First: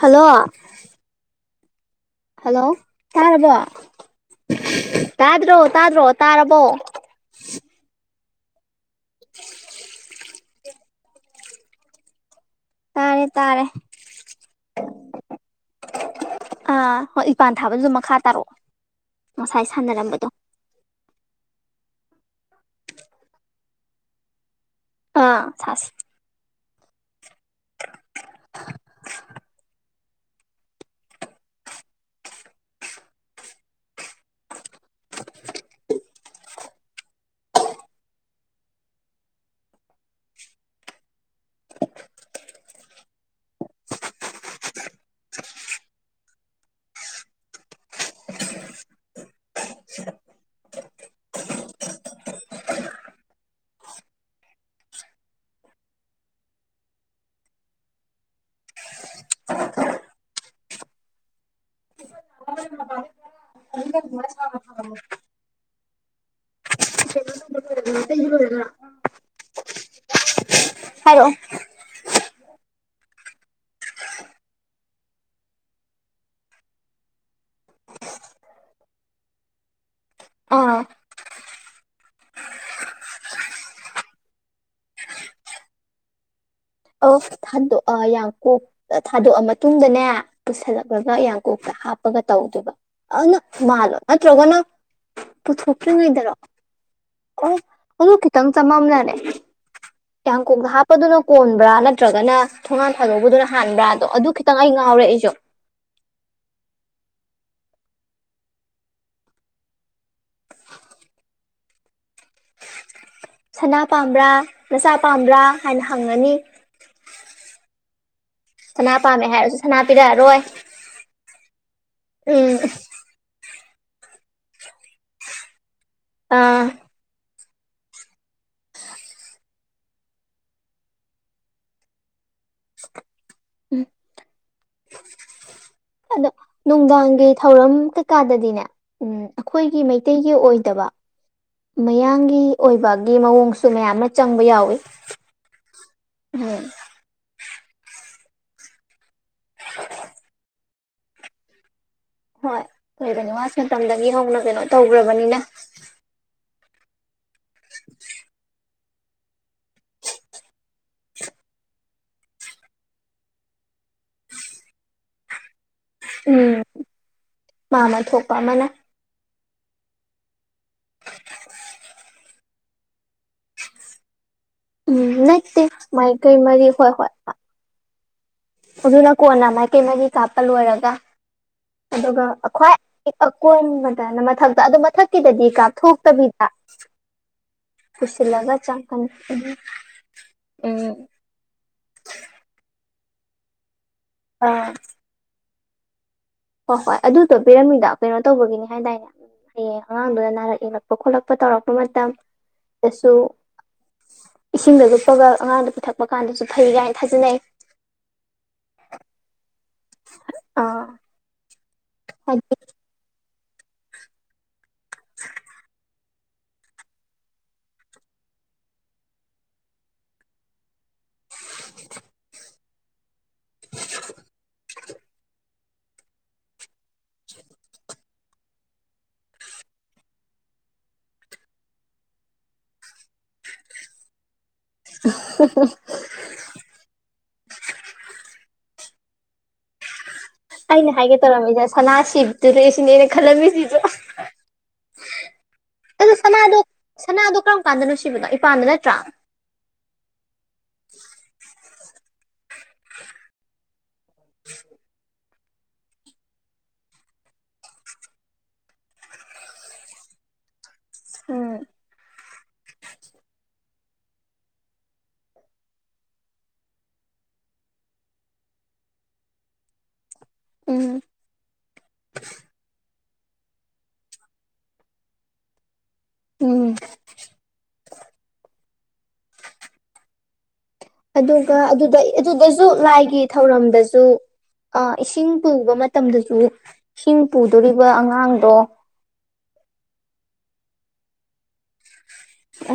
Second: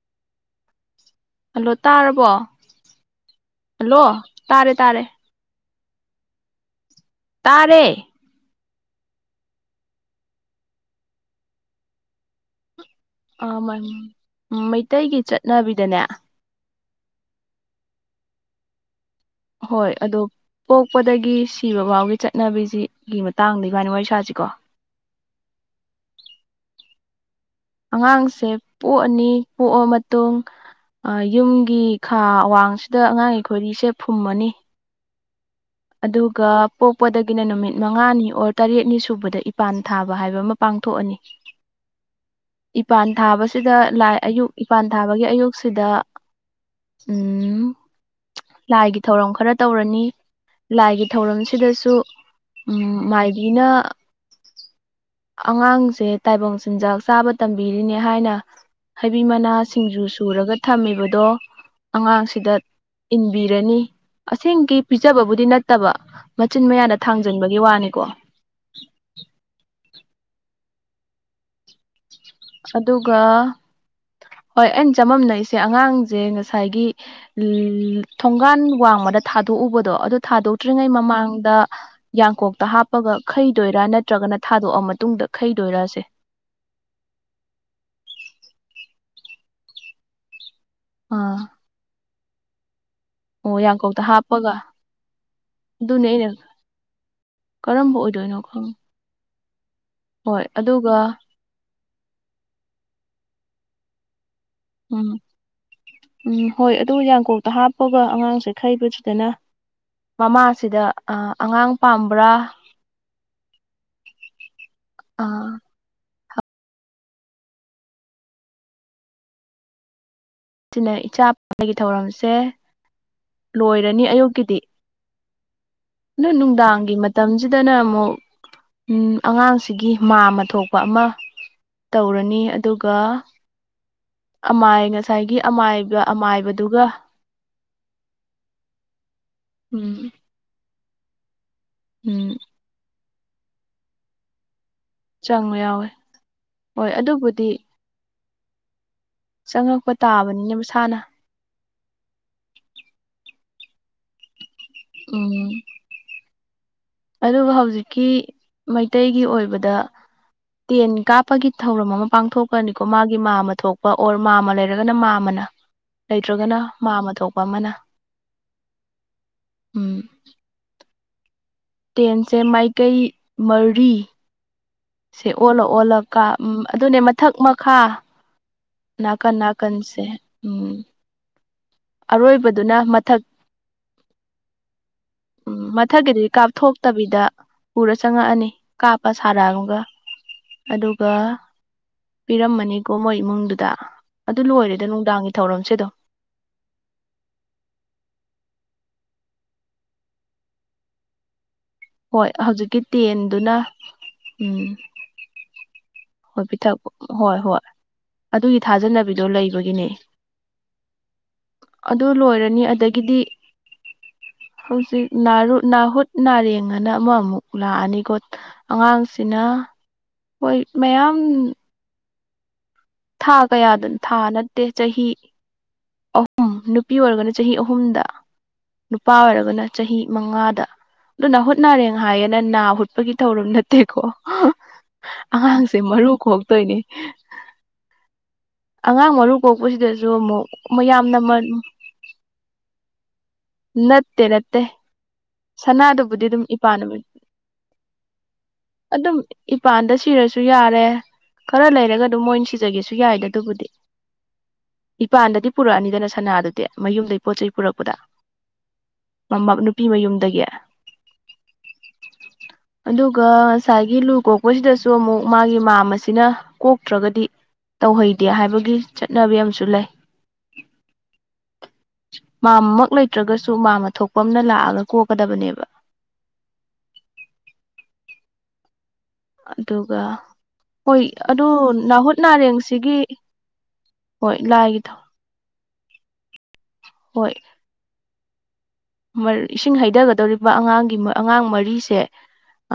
Hello hello ꯇꯥꯔꯕꯣ hello hello ꯇꯥꯔꯦ ꯇꯥꯔꯦ ꯇꯥꯗ꯭ꯔꯣ ꯇꯥꯗ꯭ꯔꯣ ꯇꯥꯔꯕꯣ ꯇꯥꯔꯦ ꯇꯥꯔꯦ ꯑ ꯇꯥꯔꯦ ꯃꯩꯇꯩꯒꯤ ꯆꯠꯅꯕꯤꯗꯅꯦ ꯑꯥ ꯍꯣꯏ ꯏꯄꯥꯟ ꯊꯥꯕꯖꯨ ꯗꯨꯝ ꯃꯈꯥ ꯇꯥꯔꯛꯑꯣ ꯉꯁꯥꯏ ꯍꯣꯏ ꯑꯗꯣ ꯁꯥꯟꯅꯔꯝꯕꯗꯣ ꯄꯣꯛꯄꯗꯒꯤ ꯁꯤꯕꯐꯧꯒꯤ ꯆꯠꯅꯕꯤꯁꯤꯒꯤ ꯃꯇꯥꯡꯗ ꯏꯕꯥꯅꯤ ꯋꯥꯔꯤ ꯁꯥꯁꯤꯀꯣ ꯑꯥ ꯁꯥꯁꯤ ꯑꯉꯥꯡꯁꯦ ꯄꯣꯛꯑꯅꯤ ꯄꯣꯛꯑ ꯃꯇꯨꯡ꯫ ꯌꯨꯝꯒꯤ ꯈꯥ ꯋꯥꯡꯁꯤꯗ ꯑꯉꯥꯡꯒꯤ ꯈꯣꯏꯔꯤꯁꯦ ꯐꯨꯝꯃꯅꯤ꯫ ꯑꯗꯨꯒ ꯄꯣꯛꯄꯗꯒꯤꯅ ꯅꯨꯃꯤꯠ ꯃꯉꯥꯅꯤ ꯑꯣꯔ ꯇꯔꯦꯠꯅꯤ ꯁꯨꯕꯗ ꯏꯄꯥꯟ ꯊꯥꯕ ꯍꯥꯏꯕ ꯑꯃ ꯄꯥꯡꯊꯣꯛꯑꯅꯤ꯫ ꯏꯄꯥꯟ ꯊꯥꯕꯁꯤꯗ ꯂꯥꯏ ꯑꯌꯨꯛ ꯏꯄꯥꯟ ꯊꯥꯕꯒꯤ ꯑꯌꯨꯛꯁꯤꯗ꯫ ꯎꯝ ꯂꯥꯏꯒꯤ ꯊꯧꯔꯝ ꯈꯔ ꯇꯧꯔꯅꯤ꯫ ꯂꯥꯏꯒꯤ ꯊꯧꯔꯝꯁꯤꯗꯁꯨ ꯎꯝ ꯃꯥꯏꯕꯤꯅ ꯑꯉꯥꯡꯁꯦ ꯇꯥꯏꯕꯪ ꯆꯤꯟꯖꯥꯛ ꯆꯥꯕ ꯇꯝꯕꯤꯔꯤꯅꯦ ꯍꯥꯏꯅ꯫ ꯍꯩꯕꯤ ꯃꯅꯥ ꯁꯤꯡꯖꯨ ꯁꯨꯔꯒ ꯊꯝꯃꯤꯕꯗꯣ꯫ ꯑꯉꯥꯡꯁꯤꯗ ꯏꯟꯕꯤꯔꯅꯤ ꯑꯁꯦꯡꯒꯤ ꯗꯤ ꯅꯠꯇꯕ ꯃꯆꯤꯟ ꯃꯌꯥꯅ ꯊꯥꯡꯖꯟꯕꯒꯤ ꯋꯥꯅꯤꯀꯣ ꯂꯣꯏꯕ꯭ꯔ ꯍꯥꯏꯔꯛꯑꯣ ꯑꯗꯨꯒ ꯍꯣꯏ ꯑꯩꯅ ꯆꯃꯝꯅꯩꯁꯦ ꯑꯉꯥꯡꯁꯦ ꯉꯁꯥꯏꯒꯤ ꯊꯣꯡꯒꯥꯟ ꯋꯥꯡꯃꯗ ꯊꯥꯗꯣꯛꯎꯕꯗꯣ ꯑꯗꯨ ꯑꯥ ꯊꯥꯗꯣꯛꯇ꯭ꯔꯤꯉꯩ ꯃꯃꯥꯡꯗ ꯌꯥꯡꯀꯣꯛꯇ ꯍꯥꯞꯄꯒ ꯈꯩꯗꯣꯏꯔ ꯅꯠꯇ꯭ꯔꯒꯅ ꯊꯥꯗꯣꯛꯑ ꯃꯇꯨꯡꯗ ꯈꯩꯗꯣꯏꯔꯁꯦ ꯑꯣꯐ ꯑꯗꯣ ꯌꯥꯡꯀꯣꯛꯇ ꯊꯥꯗꯣꯛꯑ ꯃꯇꯨꯡꯗꯅꯦ ꯄꯨꯁꯜꯂꯛꯂꯒ ꯑꯥ ꯌꯥꯡꯀꯣꯛꯇ ꯍꯥꯞꯄ ꯄꯒ ꯇꯧꯗꯨꯏꯕ ꯑꯗ ꯑꯣ ꯃꯥꯜꯂ ꯌꯥꯡꯀꯣꯛꯇ ꯍꯥꯞꯄꯒ ꯅꯠꯇ꯭ꯔꯒꯅ ꯑꯗꯨꯅꯦ ꯑꯩꯅ ꯄꯨꯊꯣꯛꯇ꯭ꯔꯤꯉꯩꯗꯔꯣ ꯑꯣ ꯀꯔꯝꯕ ꯑꯗꯨ ꯑꯣꯏꯗꯣꯏꯅꯣ ꯈꯤꯇꯪ ꯈꯪ ꯆꯃꯝꯅꯥꯔꯦ ꯍꯣꯏ ꯌꯥꯡꯀꯣꯛꯇ ꯑꯗꯨꯒ ꯍꯥꯞꯄꯗꯨꯅ ꯀꯣꯟꯕ꯭ꯔꯥ ꯅꯠꯇ꯭ꯔꯒꯅ ꯊꯣꯉꯥꯟ ꯊꯥꯗꯧꯕꯗꯨꯅ ꯍꯥꯟꯕ꯭ꯔꯥꯗꯣ ꯑꯗꯨ ꯈꯤꯇ꯫ ꯇꯪꯉ ꯉꯥꯎꯔꯦ ꯎꯝ ꯑꯩꯖꯨ꯫ ꯎꯝ ꯍꯣꯏ ꯑꯗꯨ ꯌꯥꯡꯀꯣꯛꯇ ꯍꯥꯞꯄꯒ ꯑꯉꯥꯡꯁꯦ ꯈꯩꯕꯁꯤꯗꯅ ꯃꯃꯥꯁꯤꯗ ꯑ ꯑꯉꯥꯡ ꯄꯥꯝꯕ꯭ꯔꯥ ꯁꯅꯥ ꯄꯥꯝꯕ꯭ꯔꯥ ꯅꯆꯥ ꯄꯥꯝꯕ꯭ꯔꯥ ꯍꯥꯏꯅ ꯍꯪꯉꯅꯤ ꯁꯅꯥ ꯄꯥꯝꯃꯦ ꯍꯥꯏꯔꯁꯨ ꯁꯅꯥ ꯄꯤꯔꯛꯑꯔꯣꯏ ꯁꯤꯅ ꯏꯆꯥ ꯄꯣꯛꯄꯒꯤ ꯊꯧꯔꯝꯁꯦ ꯎꯝ ꯂꯣꯏꯔꯅꯤ ꯑꯌꯨꯛꯀꯤꯗꯤ ꯅꯣꯏ ꯑꯥ ꯅꯨꯡꯗꯥꯡꯒꯤ ꯃꯇꯝ ꯖꯤꯗꯅ ꯑꯃꯨꯛ ꯎꯝ ꯑꯉꯥꯡꯁꯤꯒꯤ ꯃꯥꯝꯃ ꯊꯣꯛꯄ ꯑꯃ ꯇꯧꯔꯅꯤ ꯑꯗꯨꯒ ꯑꯃꯥꯏꯒ ꯑꯗꯣ ꯅꯨꯡꯗꯥꯡꯒꯤ ꯊꯧꯔꯝ ꯀꯩꯀꯥꯗꯗꯤꯅꯦ ꯎꯝ ꯑꯩꯈꯣꯏꯒꯤ ꯎꯝ ꯃꯩꯇꯩ ꯒꯤ ꯑꯣꯏꯗꯕ ꯎꯝ ꯃꯌꯥꯡꯒꯤ ꯑꯣꯏꯕꯒꯤ ꯃꯑꯣꯡꯁꯨ ꯃꯌꯥꯝ ꯑꯃ ꯆꯪꯕ ꯌꯥꯎꯏ꯫ ꯆꯪꯕ ꯌꯥꯎꯋꯤ ꯍꯣꯏ ꯑꯗꯨꯕꯨꯗꯤ꯫ ꯆꯪꯉꯛꯄ ꯇꯥꯕꯅꯤꯅꯦ ꯃꯁꯥꯅ꯫ ꯍꯣꯏ ꯀꯣꯏꯕꯅꯤ ꯋꯥꯁꯤꯅ ꯃꯇꯝꯗꯒꯤ ꯍꯧꯅ ꯀꯩꯅꯣ ꯇꯧꯒꯔꯕꯅꯤꯅ꯫ ꯎꯝ ꯑꯗꯨꯒ ꯍꯧꯖꯤꯛꯀꯤ ꯃꯩꯇꯩꯒꯤ ꯑꯣꯏꯕꯗ꯫ ꯇꯦꯟ ꯀꯥꯞꯄꯒꯤ ꯊꯧꯔꯝ ꯑꯃ ꯄꯥꯡꯊꯣꯛꯄꯅꯤꯀꯣ ꯃꯥꯒꯤ ꯃꯥꯝꯝ ꯊꯣꯛꯄ ꯑꯣꯔ ꯃꯥꯝꯃ ꯂꯩꯔ꯫ ꯂꯩꯔꯒꯅ ꯃꯥꯝꯃꯅ ꯂꯩꯇ꯭ꯔꯒꯅ ꯎꯝ ꯃꯥꯝꯃ ꯊꯣꯛꯄ ꯑꯃꯅ꯫ ꯃꯥꯃ ꯊꯣꯛꯄ ꯑꯃꯅ ꯎꯝ ꯇꯦꯟꯁꯦ ꯃꯥꯏꯀꯩ ꯃꯔꯤ ꯎꯝ ꯁꯦ ꯑꯣꯜꯂ ꯅꯠꯇꯦ ꯑꯣꯜꯂ ꯀꯥꯞ ꯃꯥꯏꯀꯩ ꯎꯝ ꯃꯔꯤ ꯍꯣꯏ ꯑꯗꯨꯅꯦ ꯍꯣꯏ ꯃꯥꯊꯛ ꯃꯈꯥ ꯑꯗꯨꯅ ꯅꯥꯀꯟ ꯀꯣꯟꯅ ꯃꯥꯏꯀꯩ ꯅꯥꯀꯟꯁꯦ ꯃꯥꯔꯤ ꯀꯥꯞꯄ ꯎꯝ ꯂꯣꯏꯔꯒ ꯑꯗꯨꯒ ꯑꯛ ꯈ꯭ꯋꯥꯏ ꯑꯔꯣꯏꯕꯗꯨꯅ ꯃꯊꯛ ꯑꯀꯣꯟꯕꯗꯅ ꯃꯊꯛꯇ ꯑꯗꯨ ꯃꯥꯊꯛꯀꯤꯗꯗꯤ ꯎꯝ ꯃꯊꯛꯀꯤꯗꯨꯗꯤ ꯀꯥꯞꯊꯣꯛꯇꯕꯤꯗ ꯀꯥꯞꯊꯣꯛꯇꯕꯤꯗ ꯄꯨꯔ ꯆꯪꯉꯛꯑꯅꯤ ꯄꯨꯁꯤꯜꯂꯒ ꯆꯪꯀꯅꯤ ꯀꯥꯞꯄ ꯑꯗꯨ ꯁꯥꯔꯑꯨꯝꯒ ꯎꯝ ꯑꯗꯨꯒ ꯄꯤꯔꯝꯃꯅꯤꯀꯣ ꯃꯣꯏ ꯏꯃꯨꯡꯗꯨꯗ ꯑꯗꯨ ꯑꯥ ꯂꯣꯏꯔꯦꯗ ꯅꯨꯡꯗꯥꯡꯒꯤ ꯊꯧꯔꯝꯁꯤ ꯑꯗꯨꯝ ꯍꯣꯏ ꯍꯣꯏ ꯑꯗꯨꯗꯣ ꯄꯤꯔꯝꯃꯤꯗꯣ ꯀꯩꯅꯣ ꯇꯧꯕꯒꯤꯅꯤ ꯍꯥꯏꯗꯥꯏꯅꯦ ꯎꯝ ꯍꯌꯦꯡ ꯑꯉꯥꯡꯗꯨꯗ ꯅꯥꯔꯛ ꯌꯦꯛꯂꯛ ꯄ ꯈꯣꯠꯂꯛꯄ ꯇꯧꯔꯛꯄ ꯍꯣꯏ ꯍꯧꯖꯤꯛꯀꯤ ꯃꯇꯝꯗꯁꯨ ꯇꯦꯟꯗꯨꯅ ꯎꯝ ꯏꯁꯤꯡꯗꯁꯨ ꯄꯒ ꯑꯥꯉꯡꯗꯨ ꯄꯤꯊꯛꯄ ꯍꯣꯏ ꯀꯥꯟꯗꯁꯨ ꯐꯩ ꯄꯤꯊꯛ ꯀꯥꯏꯅ ꯍꯣꯏ ꯊꯥꯖꯅꯩ ꯍꯣꯏ ꯑꯗꯨꯒꯤ ꯊꯥꯖꯅꯕꯤꯗꯣ ꯂꯩꯕꯒꯤꯅꯦ꯫ ꯑꯥ ꯑꯗꯨ ꯍꯥꯏꯗꯤ ꯂꯣꯏꯔꯅꯤ ꯑꯗꯒꯤꯗꯤ ꯍꯧꯖꯤꯛ ꯅꯥꯔꯨꯠ ꯅꯥꯍꯨꯠ ꯅꯥꯔꯦꯡꯑꯅ ꯑꯃ ꯑꯃꯨꯛ ꯂꯥꯛꯑꯅꯤꯀꯣ ꯑꯉꯥꯡꯁꯤꯅ ꯍꯣꯏ ꯃꯌꯥꯝ ꯊꯥ ꯀꯌꯥꯗꯅꯣ ꯊꯥ ꯅꯠꯇꯦ ꯆꯍꯤ ꯑꯍꯨꯝ ꯅꯨꯄꯤ ꯑꯣꯏꯔꯒꯅ ꯆꯍꯤ ꯑꯍꯨꯝꯗ ꯅꯨꯄꯥ ꯑꯣꯏꯔꯒꯅ ꯆꯍꯤ ꯃꯉꯥꯗ ꯑꯗꯨ ꯅꯥꯍꯨꯠ ꯅꯥꯔꯦꯡ ꯍꯥꯏꯌꯦꯅ ꯅꯥ ꯍꯨꯠꯄꯒꯤ ꯊꯧꯔꯝ ꯅꯠꯇꯦꯀꯣ ꯑꯉꯥꯡꯁꯦ ꯃꯔꯨ ꯀꯣꯛꯇꯣꯏꯅꯦ ꯑꯉꯥꯡ ꯃꯔꯨ ꯀꯣꯛꯄꯁꯤꯗꯁꯨ ꯑꯃꯨꯛ ꯑꯩꯅ ꯍꯥꯏꯒꯦ ꯃꯌꯥꯝꯅ ꯃ ꯇꯧꯔꯝꯃꯤꯁꯦ ꯁꯅꯥ ꯁꯤꯕꯤ ꯑꯗꯨꯗꯩꯩ ꯑꯩꯁꯨꯅꯤꯅ ꯈꯥꯜꯂꯝꯅꯤ ꯅꯠꯇꯦ ꯅꯠꯇꯦ ꯑꯗꯣ ꯁꯅꯥꯗꯨꯕꯨꯗꯤ ꯑꯗꯨꯝ ꯁꯅꯥꯗꯣ ꯏꯄꯥꯟ ꯅꯨꯃꯤꯠ ꯁꯅꯥꯗꯣ ꯀꯔꯝ ꯀꯥꯟꯗꯅꯣ ꯁꯤꯕꯅꯣ ꯏꯄꯥꯥꯟꯗ ꯅꯠꯇ꯭ꯔꯣ ꯑꯗꯨꯝ ꯏꯄꯥꯟꯗ ꯁꯤꯔꯁꯨ ꯌꯥꯔꯦ ꯈꯔ ꯂꯩꯔꯒ ꯑꯗꯨꯝ ꯃꯣꯏꯅ ꯁꯤꯖꯒꯦꯁꯨ ꯌꯥꯏꯗꯣ ꯑꯗꯨꯕꯨꯗꯤ꯫ [inaudible] ꯏꯄꯥꯟꯗꯗꯤ ꯄꯨꯔꯛꯑꯅꯤꯗꯅ ꯁꯅꯥꯗꯨꯗꯤ ꯃꯌꯨꯝꯗꯩ ꯄꯣꯠ ꯆꯩ ꯄꯨꯔꯛꯄꯗ꯫ ꯃꯝ ꯃ ꯅꯨꯄꯤ ꯃꯌꯨꯝꯗꯒꯤ [unintelligible] [unintelligible] ꯑꯗꯨꯒ ꯉꯁꯥꯏꯒꯤ ꯂꯨ ꯀꯣꯛꯄꯁꯤꯗꯁꯨ ꯑꯃꯨꯛ ꯃꯥꯒꯤ ꯃꯥꯝꯃ ꯁꯤꯅ ꯀꯣꯛꯇ꯭ꯔꯒꯗꯤ ꯇꯧꯍꯩꯗꯦ ꯍꯥꯏꯕꯒꯤ ꯆꯠꯅꯕꯤ ꯑꯃꯁꯨ ꯂꯩ ꯎꯝ ꯃꯥꯝꯃ ꯃꯛ ꯂꯩꯇ꯭ꯔꯒꯁꯨ ꯃꯥꯝꯃ ꯊꯣꯛꯄ ꯑꯃꯅ ꯂꯥꯛꯑꯒ ꯀꯣꯛꯀꯗꯕꯅꯦꯕ ꯎꯝ ꯑꯗꯨꯒ ꯍꯣꯏ ꯑꯗꯨ ꯑꯗꯨꯒ ꯑꯗꯨꯗ ꯅꯥꯍꯨꯠ ꯑꯗꯨꯗꯁꯨ ꯅꯥꯔꯦꯡꯁꯤꯒꯤ ꯂꯥꯏꯒꯤ ꯊꯧꯔꯝꯗꯁꯨ ꯍꯣꯏ ꯂꯥꯏꯒꯤ ꯑ ꯏꯁꯤꯡ ꯄꯨꯕ ꯃꯇꯝꯗꯁꯨ ꯏꯁꯤꯡ ꯍꯣꯏ ꯄꯨꯗꯣꯔꯤꯕ ꯑꯉꯥꯡꯗꯣ ꯏꯁꯤꯡ ꯍꯩꯊꯒꯗꯧꯔꯤꯕ ꯑꯉꯥꯡꯒꯤ ꯑꯉꯥꯡ ꯃꯔꯤꯁꯦ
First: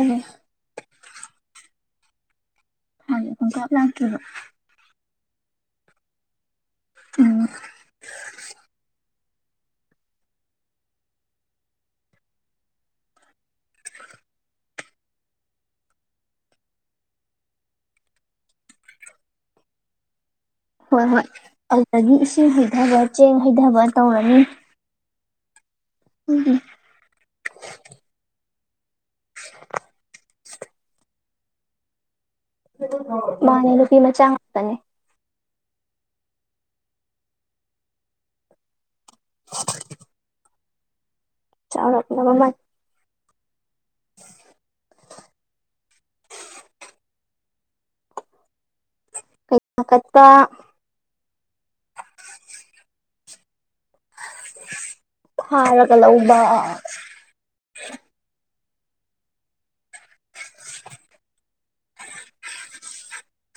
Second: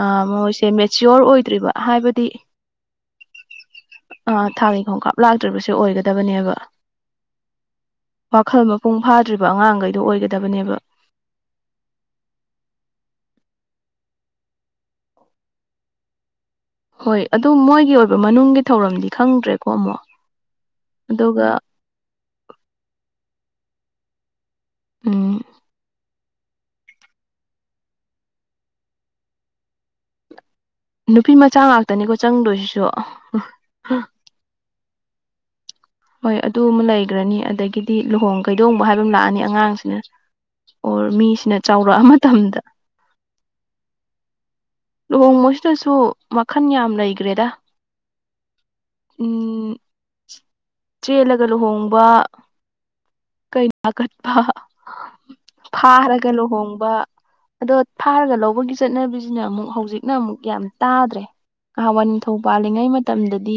ꯑ ꯃꯣꯏꯁꯦ ꯃꯦ ꯃꯦꯆ꯭ꯌꯣꯔ ꯑꯣꯏꯗ꯭ꯔꯤꯕ ꯍꯥꯏꯕꯗꯤ ꯦ [unintelligible] ꯑ ꯊꯥꯒꯤ ꯈꯣꯡꯀꯥꯞ ꯂꯥꯛꯇ꯭ꯔꯤꯕꯁꯦ ꯑꯣꯏꯒꯗꯕꯅꯦꯕ ꯎꯝ ꯋꯥꯈꯜ ꯃꯄꯨꯡ ꯐꯥꯗ꯭ꯔꯤꯕ ꯑꯉꯥꯡꯒꯩꯗꯣ ꯑꯣꯏꯒꯗꯕꯅꯦꯕ ꯍꯣꯏ ꯑꯗꯨ ꯃꯣꯏꯒꯤ ꯑꯣꯏꯕ ꯃꯅꯨꯡꯒꯤ ꯊꯧꯔꯝꯗꯤ ꯈꯪꯗ꯭ꯔꯦꯀꯣ ꯑꯃꯨꯛ ꯍꯣꯏ ꯍꯣꯏ ꯑꯗꯨꯒ ꯑꯗꯨꯗꯒꯤ ꯏꯁꯤꯡ ꯍꯩꯊꯕ ꯆꯦꯡ ꯍꯩꯊꯕ ꯇꯧꯔꯅꯤ ꯎꯝ ꯎꯝ [inaudible] ꯅꯨꯄꯤ ꯃꯆꯥ ꯉꯥꯛꯇꯅꯤꯀꯣ ꯆꯪꯗꯣꯏ ꯃꯥꯅꯦ ꯅꯨꯄꯤ ꯃꯆꯥ ꯉꯥꯛꯇꯅꯦ ꯍꯣꯏ ꯑꯗꯨ ꯑꯃ ꯂꯩꯒ꯭ꯔꯅꯤ ꯑꯗꯒꯤꯗꯤ ꯂꯨꯍꯣꯡ ꯀꯩꯗꯣꯡꯕ ꯍꯥꯏꯕ ꯑꯃ ꯂꯥꯛꯑꯅꯤ ꯑꯉꯥꯡꯁꯤꯅ ꯑꯣꯔ ꯃꯤꯁꯤꯅ ꯆꯥꯎꯔꯛꯑ ꯆꯥꯎꯔꯛꯂꯕ ꯃꯥꯜꯂꯦ ꯃꯇꯝꯗ [inaudible] ꯂꯨꯍꯣꯡꯕꯁꯤꯗꯁꯨ ꯃꯈꯟ ꯌꯥꯝ ꯂꯩꯈ꯭ꯔꯦꯗ ꯎꯝ ꯀꯩꯅꯥ ꯀꯠꯄ ꯆꯦꯜꯂꯒ ꯂꯨꯍꯣꯡꯕ ꯀꯩ ꯀꯩꯅꯥ ꯀꯠꯄ ꯐꯥꯔꯒ ꯂꯨꯍꯣꯡꯕ ꯑꯗꯣ ꯐꯥꯔꯒ ꯂꯧꯕꯒꯤ ꯆꯠꯅꯕꯤꯁꯤꯅ ꯑꯃꯨꯛ ꯍꯧꯖꯤꯛꯅ ꯑꯃꯨꯛ ꯌꯥꯝ ꯇꯥꯗ꯭ꯔꯦ ꯉꯍꯥꯟꯋꯥꯏ ꯅꯤꯡꯊꯧ ꯄꯥꯜꯂꯤꯉꯩ ꯃꯇꯝꯗꯗꯤ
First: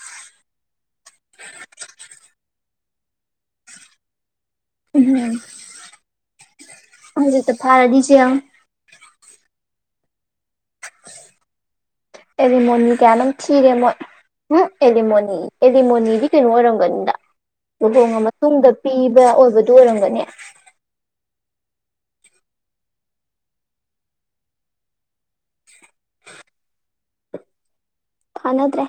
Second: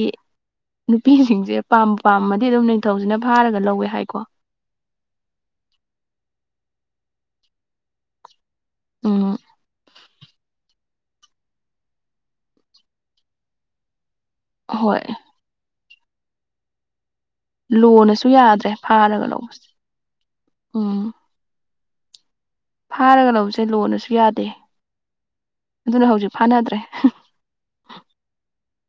ꯅꯨꯄꯤꯁꯤꯡꯁꯦ ꯄꯥꯝ ꯄꯥꯝꯃꯗꯤ ꯑꯗꯨꯝ ꯅꯤꯡꯊꯧꯁꯤꯅ ꯐꯥꯔꯒ ꯂꯧꯋꯦ ꯍꯥꯏꯀꯣ ꯎꯝ ꯍꯧꯖꯤꯛꯇ ꯐꯥꯔꯗꯤ ꯖꯦꯜ ꯎꯝ ꯑꯦꯔꯤꯃꯣꯅꯤ ꯀꯌꯥꯅꯣꯝ ꯊꯤꯔꯦ ꯃꯣꯏ ꯎꯝ ꯍꯣꯏ ꯑꯦꯂꯤꯃꯣꯅꯤ ꯑꯦꯂꯤꯃꯣꯅꯤꯗꯤ ꯀꯩꯅꯣ ꯑꯣꯏꯔꯝꯒꯅꯤꯗ ꯂꯨꯍꯣꯡꯉ ꯂꯣꯅꯁꯨ ꯃꯇꯨꯡꯗ ꯌꯥꯗ꯭ꯔꯦ ꯄꯤꯕ ꯐꯥꯔꯒ ꯂꯧꯕꯁꯦ ꯑꯣꯏꯕꯗꯨ ꯑꯣꯏꯔꯝꯒꯅꯤ ꯎꯝ ꯐꯥꯔꯒ ꯂꯧꯕꯁꯦ ꯂꯣꯅꯁꯨ ꯌꯥꯗꯦ ꯑꯗꯨꯅ ꯍꯧꯖꯤꯛ ꯐꯥꯅꯗ꯭ꯔꯦ ꯐꯥꯅꯗ꯭ꯔꯦ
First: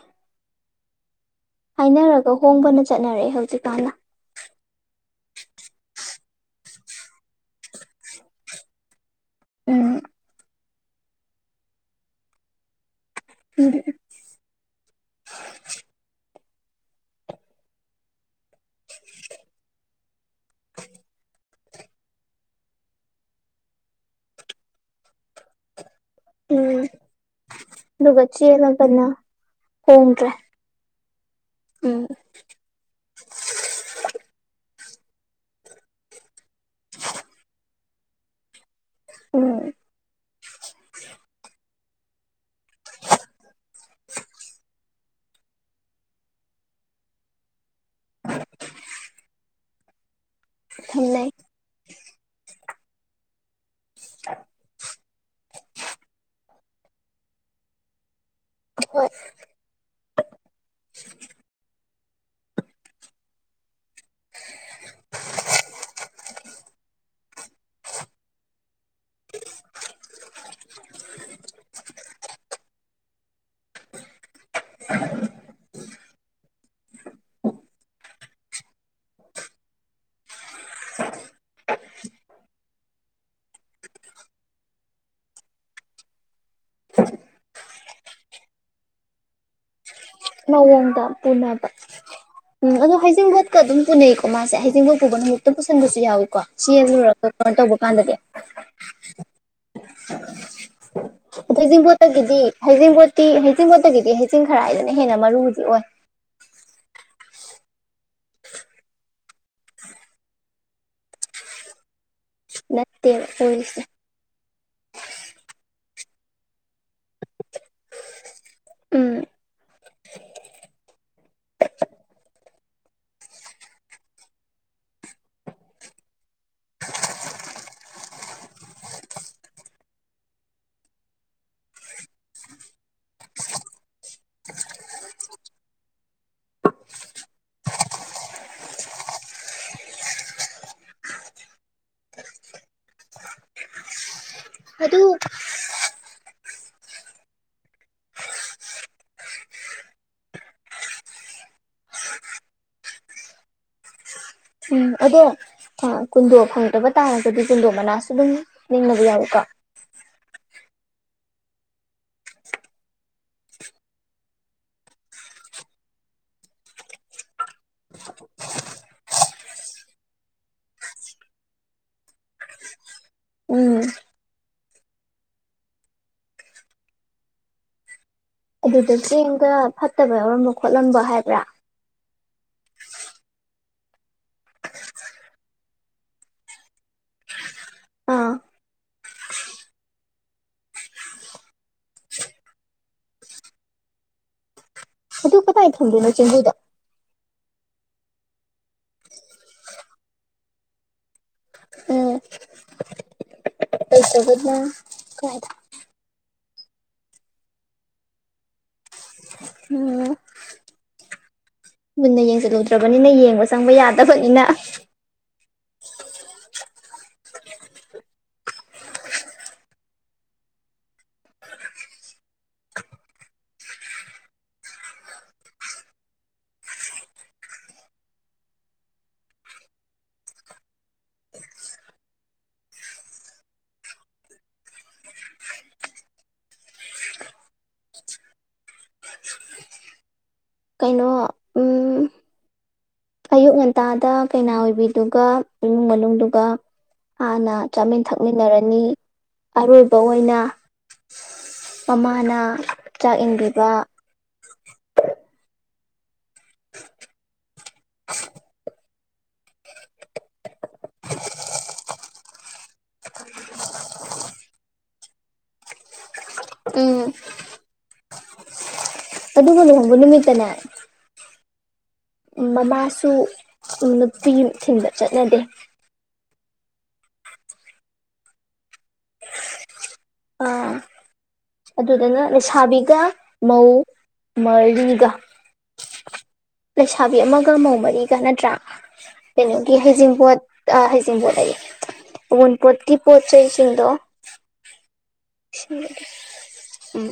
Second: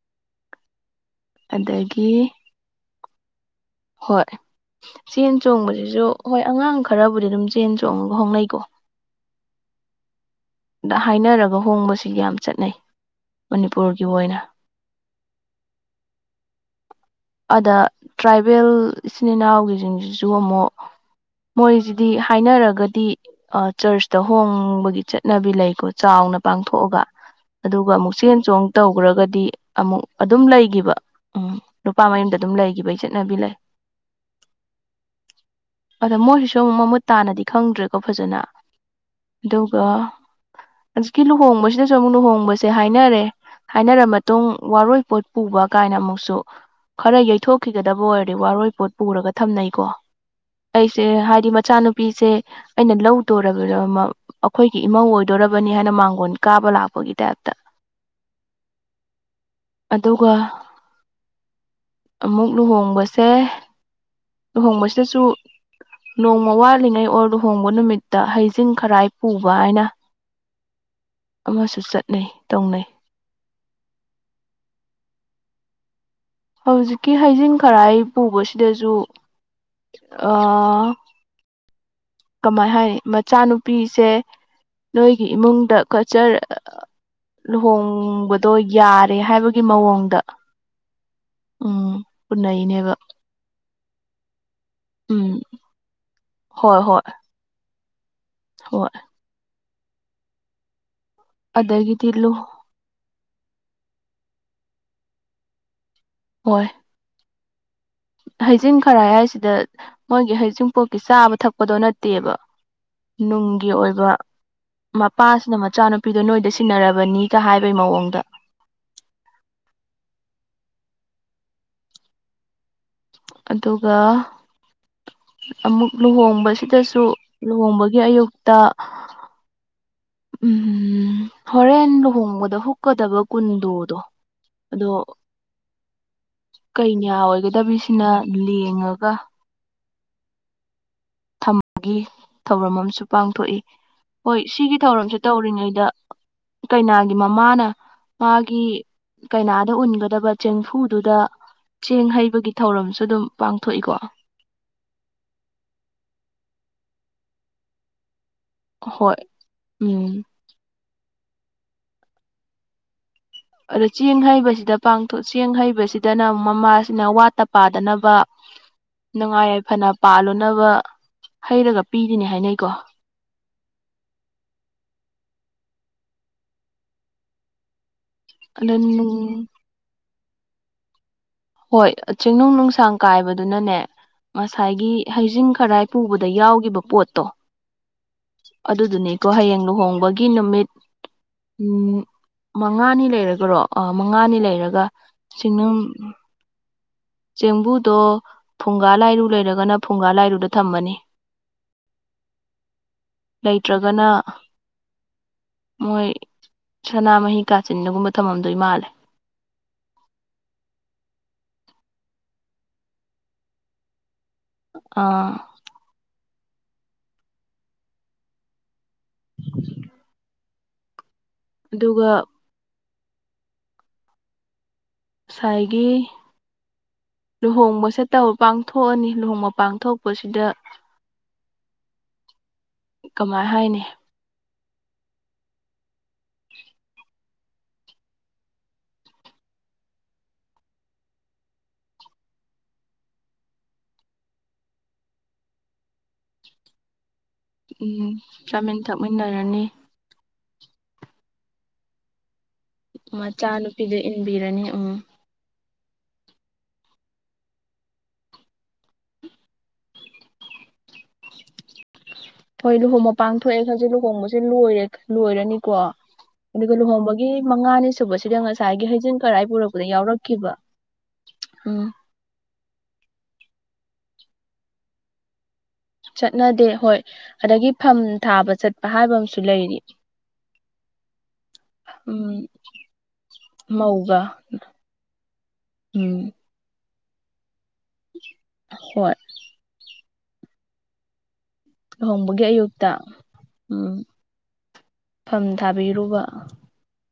ꯑꯗꯒꯤ ꯍꯥꯏꯅꯔꯒ ꯍꯣꯡꯕꯅ ꯆꯠꯅꯔꯛꯑꯦ ꯍꯧꯖꯤꯛꯀꯥꯟꯅ ꯍꯣꯏ ꯆꯦꯟ ꯆꯣꯡꯕꯁꯤꯁꯨ ꯍꯣꯏ ꯑꯉꯥꯡ ꯈꯔꯕꯨꯗꯤ ꯑꯗꯨꯝ ꯆꯦꯟ ꯆꯣꯡꯉꯒ ꯍꯣꯡꯅꯩꯀꯣ ꯎꯝ ꯗ ꯍꯥꯏꯅꯔꯒ ꯍꯣꯡꯕꯁꯤ ꯌꯥꯝ ꯆꯠꯅꯩ ꯃꯅꯤꯄꯨꯔꯒꯤ ꯑꯣꯏꯅ ꯑꯗ ꯇ꯭ꯔꯥꯏꯕꯦꯜ ꯏꯆꯤꯟ ꯏꯅꯥꯎꯒꯤꯖꯤꯡꯖꯤꯖꯨ ꯑꯃꯨꯛ ꯃꯣꯏꯁꯤꯗꯤ ꯍꯥꯏꯅꯔꯒꯗꯤ ꯑ ꯆꯔ꯭ꯁꯇ ꯍꯣꯡꯕꯒꯤ ꯆꯠꯅꯕꯤ ꯂꯩꯀꯣ ꯆꯥꯎꯅ ꯎꯝ ꯄꯥꯡꯊꯣꯛꯑꯒ ꯑꯗꯨꯒ ꯑꯃꯨꯛ ꯆꯦꯟ ꯆꯣꯡ ꯇꯧꯒ꯭ꯔꯒꯗꯤ ꯑꯃꯨꯛ ꯍꯣꯡꯗ꯭ꯔꯦ ꯑꯗꯨꯝ ꯂꯩꯒꯤꯕ ꯎꯝ ꯎꯝ ꯅꯨꯨꯄꯥ ꯃꯌꯨꯝꯗ ꯑꯗꯨꯝ ꯂꯩꯒꯤꯕꯩ ꯆꯠꯅꯕꯤ ꯂꯩ ꯑꯗ ꯃꯣꯏꯁꯤꯁꯨ ꯑꯃꯨꯛ ꯃꯃꯨꯠ ꯇꯥꯅꯗꯤ ꯈꯪꯗ꯭ꯔꯦꯀꯣ ꯐꯖꯅ ꯑꯗꯨꯒ ꯍꯧꯖꯤꯛꯀꯤ ꯂꯨꯍꯣꯡꯕꯁꯤꯗꯁꯨ ꯑꯃꯨꯛ ꯂꯨꯍꯣꯡꯕꯁꯦ ꯍꯥꯏꯅꯔꯦ ꯍꯥꯏꯅꯔ ꯃꯇꯨꯡ ꯋꯥꯔꯣꯏꯄꯣꯠ ꯄꯨꯕ ꯀꯥꯏꯅ ꯑꯃꯨꯛꯁꯨ ꯈꯔ ꯌꯩꯊꯣꯛꯈꯤꯒꯗꯕ ꯑꯣꯏꯔꯗꯤ ꯋꯥꯔꯣꯏꯄꯣꯠ ꯄꯨꯔꯒ ꯊꯝꯅꯩꯀꯣ꯫ ꯑꯩꯁꯦ ꯊꯝꯅꯩ ꯍꯥꯏꯗꯤ ꯃꯆꯥꯅꯨꯄꯤꯁꯦ ꯑꯩꯅ ꯂꯧꯇꫭꯔꯕꯤꯔ ꯃ ꯑꯈꯣꯏꯒꯤ ꯏꯃꯧ ꯑꯣꯏꯗꯣꯔꯕꯅꯤ ꯍꯥꯏꯅ ꯃꯥꯡꯒꯣꯟ ꯀꯥꯕ ꯂꯥꯛꯄꯒꯤ ꯇꯥꯏꯞꯇ꯫ ꯍꯣꯏ ꯑꯗꯨꯒ ꯑꯃꯨꯛ ꯂꯨꯍꯣꯡꯕꯁꯦ ꯂꯨꯍꯣꯡꯕꯁꯤꯗꯁꯨ ꯅꯣꯡꯃ ꯋꯥꯠꯂꯤꯉꯩ ꯑꯣꯔ ꯂꯨꯍꯣꯡꯕ ꯅꯨꯃꯤꯠꯇ ꯍꯩꯖꯤꯡ ꯈꯔꯥꯏ ꯄꯨꯕ ꯍꯥꯏꯅ ꯑꯃꯁꯨ ꯆꯠꯅꯩ ꯇꯧꯅꯩ꯫ ꯍꯧꯖꯤꯛꯀꯤ ꯍꯩꯖꯤꯡ ꯈꯔ ꯑꯩ ꯄꯨꯕꯁꯤꯗꯁꯨ ꯑꯥ ꯀꯃꯥꯏ ꯍꯥꯏꯅꯤ ꯃꯆꯥꯅꯨꯄꯤꯁꯦ ꯅꯣꯏꯒꯤ ꯏꯃꯨꯡꯗ ꯀꯠꯆꯔ ꯑ ꯂꯨꯍꯣꯡꯕꯗꯣ ꯌꯥꯔꯦ ꯍꯥꯏꯕꯒꯤ ꯃꯑꯣꯡ ꯃꯑꯣꯡꯗ ꯇꯤꯅꯕ ꯎꯝ ꯑꯗꯣ ꯄꯨꯅꯩꯅꯦꯕ ꯍꯩꯖꯤꯡꯕꯣꯠꯀ ꯑꯗꯨꯝ ꯄꯨꯅꯩꯀꯣ ꯃꯥꯁꯦ ꯍꯖꯤꯡꯕꯣꯠ ꯄꯨꯕ ꯎꯝ ꯅꯨꯃꯤꯠꯇ ꯄꯨ [unintelligible] ꯌꯥꯎꯏꯀꯣ ꯍꯣꯏ ꯍꯣꯏ ꯆꯦꯜꯂꯨꯔꯒ ꯀꯩꯅꯣ ꯇꯧꯕ ꯀꯥꯟꯗꯗꯤ ꯍꯣꯏ ꯑꯗꯒꯤꯗꯤ ꯂꯨ ꯍꯩꯖꯤꯡꯕꯣꯠꯇꯒꯤꯗꯤ ꯍꯩꯖꯤꯡꯕꯣꯠꯇꯤ ꯍꯩꯖꯤꯡꯕꯣꯠꯇꯒꯤꯗꯤ ꯍꯩꯖꯤꯡ ꯈꯔꯥꯏꯗꯨꯅ ꯍꯦꯟꯅ ꯃꯔꯨꯗꯤ ꯑꯣꯏ ꯍꯣꯏ ꯍꯩꯖꯤꯡ ꯈꯔꯥꯏ ꯍꯥꯏꯁꯤꯗ ꯃꯣꯏꯒꯤ ꯍꯩꯖꯤꯡꯄꯣꯛꯀꯤ ꯆꯥꯕ ꯊꯛꯄꯗꯣ ꯅꯠ ꯇꯦꯕ ꯅꯠꯇꯦꯕ ꯅꯨꯡꯒꯤ ꯑꯣꯏꯔꯤꯁꯦ ꯑꯣꯏꯕ ꯃꯄꯥꯁꯤꯅ ꯃꯆꯥꯅꯨꯄꯤꯗꯣ ꯅꯣꯏꯗ ꯁꯤꯟꯅꯔꯕꯅꯤꯒ ꯍꯥꯏꯕꯩ ꯃꯑꯣꯡꯗ ꯎꯝ꯫ ꯑꯗꯨꯒ ꯑꯃꯨꯛ ꯂꯨꯍꯣꯡꯕꯁꯤꯗꯁꯨ ꯂꯨꯍꯣꯡꯕꯒꯤ ꯑꯌꯨꯛꯇ ꯎꯝꯝ ꯍꯣꯔꯦꯟ ꯂꯨꯍꯣꯡꯕꯗ ꯍꯨꯛꯀꯗꯕ ꯀꯨꯟꯗꯣꯗꯣ ꯑꯗꯣ ꯀꯩꯅ꯭ꯌꯥ ꯑꯣꯏꯒꯗꯕꯤꯁꯤꯅ ꯂꯦꯡꯉꯒ ꯊꯝꯕꯒꯤ ꯊꯧꯔꯝ ꯑꯃꯁꯨ ꯄꯥꯡꯊꯣꯛꯏ ꯍꯣꯏ ꯁꯤꯒꯤ ꯑꯗꯨ ꯊꯧꯔꯝꯁꯦ ꯇꯧꯔꯤꯉꯩꯗ ꯀꯩꯅꯥꯒꯤ ꯃꯃꯥꯅ ꯃꯥꯒꯤ ꯀꯩꯅꯥꯗ ꯎꯟꯒꯗꯕ ꯆꯦꯡꯐꯨꯗꯨꯗ ꯆꯦꯡ ꯍꯩꯕꯒꯤ ꯊꯧꯔꯝꯁꯨ ꯑꯗꯨꯝ ꯄꯥꯡꯊꯣꯛꯏꯀꯣ꯫ ꯎꯝ ꯑꯗꯣ ꯑ ꯀꯨꯟꯗꯣ ꯐꯪꯗꯕ ꯇꯥꯔꯒꯗꯤ ꯀꯨꯟꯗꯣ ꯃꯅꯥꯁꯨ ꯑꯗꯨꯝ ꯅꯤꯡꯅꯕ ꯍꯣꯏ ꯌꯥꯎꯏꯀꯣ꯫ ꯎꯝ ꯑꯗꫭ ꯆꯦꯡ ꯍꯩꯕꯁꯤꯗ ꯄꯥꯡꯊꯣꯛ ꯆꯦꯡ ꯍꯩꯕꯁꯤꯗꯅ ꯃꯃꯥꯁꯤꯅ ꯋꯥꯠꯇ ꯄꯥꯗꯅꯕ ꯅꯨꯡꯉꯥꯏ ꯌꯥꯏꯐꯅ ꯄꯥꯜꯂꯨꯅꯕ ꯍꯩꯔꯒ ꯄꯤꯔꯤꯅꯦ ꯍꯥꯏꯅꯩꯀꯣ꯫ ꯎꯝ꯫ ꯑꯗꯨ ꯑꯗꯨꯗ ꯆꯦꯡꯗ ꯐꯠꯇꯕ ꯌꯥꯎꯔꯝꯕ ꯈꯣꯠꯂꯝꯕ ꯍꯥꯏꯕ꯭ꯔꯥ꯫ ꯍꯣꯏ ꯆꯦꯡꯅꯨꯡ ꯅꯨꯡꯁꯥꯡ ꯀꯥꯏꯕꯗꯨꯅꯅꯦ ꯉꯁꯥꯏꯒꯤ ꯍꯩꯖꯤꯡ ꯈꯔꯥꯏ ꯄꯨꯕꯗ ꯌꯥꯎꯈꯤꯕ ꯄꯣꯠꯇꯣ ꯑꯥ ꯑꯗꯨꯗꯨꯅꯤꯀꯣ ꯍꯌꯦꯡ ꯂꯨꯍꯣꯡꯕꯒꯤ ꯅꯨꯃꯤꯠ ꯎꯝ ꯃꯉꯥꯅꯤ ꯂꯩꯔꯒꯔꯣ ꯑ ꯃꯉꯥꯅꯤ ꯂꯩꯔꯒ ꯇ ꯀꯗꯥꯏ ꯆꯤꯡꯅꯨꯡ ꯊꯝꯗꫭꯏꯅꯣ ꯆꯦꯡꯕꯨꯗꫭ꯫ ꯆꯦꯡꯕꯨꯗꯣ ꯐꯨꯡꯒꯥ ꯂꯥꯏꯔꯨ ꯂꯩꯔꯒꯅ ꯐꯨꯡꯒꯥ ꯂꯥꯏꯔꯨꯗ ꯊꯝꯑꯅꯤ꯫ ꯎꯝ꯫ ꯂꯩꯇ꯭ꯔꯒ ꯂꯩꯇ꯭ꯔꯒꯅ ꯀꯥꯏꯗ꯫ ꯃꯣꯏ ꯁꯅꯥꯃꯍꯤ ꯀꯥꯆꯤꯟꯗꯒꯨꯝꯕ ꯊꯝꯃꯝꯗꯣꯏ ꯃꯥꯜꯂꯦ꯫ ꯎꯝ꯫ ꯃꯨꯟꯅ ꯌꯦꯡꯁꯤꯜꯂꯨꯗ꯭ꯔꯕꯅꯤꯅ ꯌꯦꯡꯕ ꯆꯪꯕ ꯌꯥꯗꯕꯅꯤꯅ꯫ ꯑꯥ꯫ ꯑꯗꯨꯒ ꯉꯁꯥꯏꯒꯤ ꯂꯨꯍꯣꯡꯕꯁꯦ ꯇꯧ ꯄꯥꯡꯊꯣꯛꯑꯅꯤ ꯂꯨꯍꯣꯡꯕ ꯄꯥꯡꯊꯣꯛꯄꯁꯤꯗ ꯀꯃꯥꯏ ꯍꯥꯏꯅꯤ꯫ [inaudible] ꯀꯩꯅꯣ ꯎꯝ ꯑꯌꯨꯛ ꯉꯟꯇꯥꯗ ꯀꯩꯅꯥ ꯑꯣꯏꯕꯤꯗꯨꯒ ꯏꯃꯨꯡ ꯃꯅꯨꯡꯗꯨꯒ ꯍꯥꯟꯅ ꯆꯥꯃꯤꯟ ꯎꯝ ꯆꯥꯃꯤꯟ ꯊꯛꯃꯤꯟꯅꯔꯅꯤ ꯊꯛꯃꯤꯟꯅꯔꯅꯤ ꯑꯔꯣꯏꯕ ꯑꯣꯏꯅ ꯃꯃꯥꯅ ꯆꯥꯛ ꯏꯟꯕꯤꯕ ꯃꯆꯥꯅꯨꯄꯤꯗ ꯏꯟꯕꯤꯔꯅꯤ ꯎꯝ ꯍꯣꯏ ꯂꯨꯍꯣꯡꯕ ꯄꯥꯡꯊꯣꯛꯑꯦ ꯈꯥꯟꯂꯁꯤ ꯂꯨꯍꯣꯡꯕꯁꯦ ꯂꯣꯏꯔꯦ ꯂꯣꯏꯔꯅꯤꯀꯣ ꯑꯗꯨꯒ ꯎꯝ ꯂꯨꯍꯣꯡꯕꯒꯤ ꯃꯉꯥꯅꯤ ꯁꯨꯕꯁꯤꯗ ꯉꯁꯥꯏꯒꯤ ꯍꯥꯢꯖꯤꯡ ꯈꯥꯔꯥꯢ ꯑꯗꯨꯒ ꯄꯨꯔꯛꯄꯗ ꯂꯨꯍꯣꯡꯕ ꯅꯨꯃꯤꯠꯇꯅꯦ ꯌꯥꯎꯔꯛꯈꯤꯕ ꯎꯝ ꯃꯃꯥꯁꯨ ꯅꯨꯄꯤ ꯊꯤꯟꯕ ꯆꯠꯅꯗꯦ꯫ ꯆꯠꯅꯗꯦ ꯍꯣꯏ ꯑꯗꯒꯤ ꯐꯝ ꯊꯥꯕ ꯆꯠꯄ ꯍꯥꯏꯕ ꯑꯃꯁꯨ ꯂꯩꯔꯤ꯫ ꯑꯥ ꯑꯗꯨꯗꯅ ꯎꯝ ꯂꯩꯁꯥꯕꯤꯒ ꯃꯧ ꯃꯧꯒ ꯃꯔꯤꯒ꯫ ꯎꯝ꯫ ꯂꯩꯁꯥꯕꯤ ꯑꯃꯒ ꯃꯧ ꯃꯔꯤꯒ ꯅꯠꯇ꯭ꯔꯥ꯫ ꯍꯣꯏ ꯀꯩꯅꯣꯒꯤ ꯍꯩꯖꯤꯡꯕꯣꯠ ꯑ ꯍꯩꯖꯤꯡꯕꯣꯠ ꯍꯩꯌꯦ ꯂꯨꯍꯣꯡꯕꯒꯤ ꯑꯣꯟ ꯑꯌꯨꯛꯇ ꯄꫭꯠꯀꯤ ꯎꯝ ꯄꯣꯠꯆꯩꯁꯤꯡꯗꫭ ꯐꯝ ꯊꯥꯕꯤꯔꯨꯕ [inaudible] ꯎꯝ꯫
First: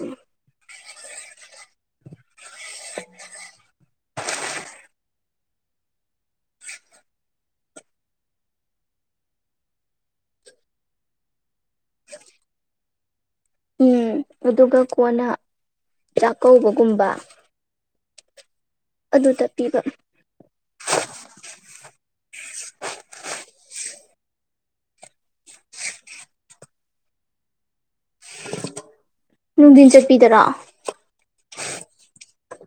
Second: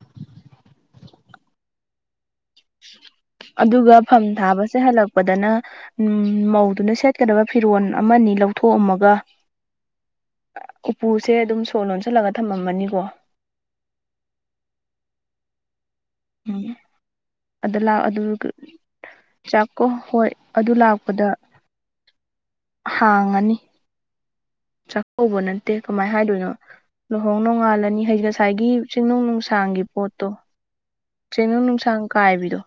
ꯑꯗꯨꯒ ꯐꯝ ꯊꯥꯕꯁꯦ ꯍꯥꯜꯂꯛꯄ ꯄꯗꯅ ꯑꯝ ꯃꯧꯗꯨꯅ ꯁꯦꯠꯀꯗꯕ ꯐꯤꯔꯣꯜ ꯑꯃ ꯑꯅꯤ ꯂꯧꯊꯣꯛꯑꯝꯃꯒ ꯎꯄꯨꯁꯦ ꯑꯗꯨꯝ ꯁꯣ ꯂꯣꯟꯁꯜꯂꯒ ꯊꯝꯃꯝꯃꯅꯤꯀꯣ ꯎꯝ ꯑꯗꯨꯒ ꯀꯣꯟꯅ ꯎꯝ ꯆꯥꯛꯀꯧꯕꯒꯨꯝꯕ ꯑꯗ ꯂꯥꯛꯑꯣ ꯑꯗꯨ ꯑꯗꯨꯗ ꯄꯤꯕ ꯆꯥꯛꯀꯣ ꯍꯣꯏ ꯑꯗꯨ ꯂꯥꯛꯄꯗ ꯍꯥꯡꯉꯥꯅꯤ ꯆꯥꯛꯀꯧꯕ ꯅꯠꯇꯦ ꯀꯃꯥꯏꯅ ꯍꯥꯏꯗꯣꯏꯅꯣ ꯂꯨꯍꯣꯡ ꯅꯣꯡꯉꯥꯜꯂꯅꯤ ꯉꯁꯥꯏꯒꯤ ꯆꯤꯡꯅꯨꯡ ꯅꯨꯡ ꯅꯨꯡꯁꯥꯡꯒꯤ ꯅꯨꯡꯊꯤꯟ ꯄꯣꯠꯇꯣ ꯆꯠꯄꯤꯗꯔꯣ ꯆꯦꯅꯨ ꯅꯨꯡꯁꯥꯡ ꯀꯥꯏꯕꯤꯗꯣ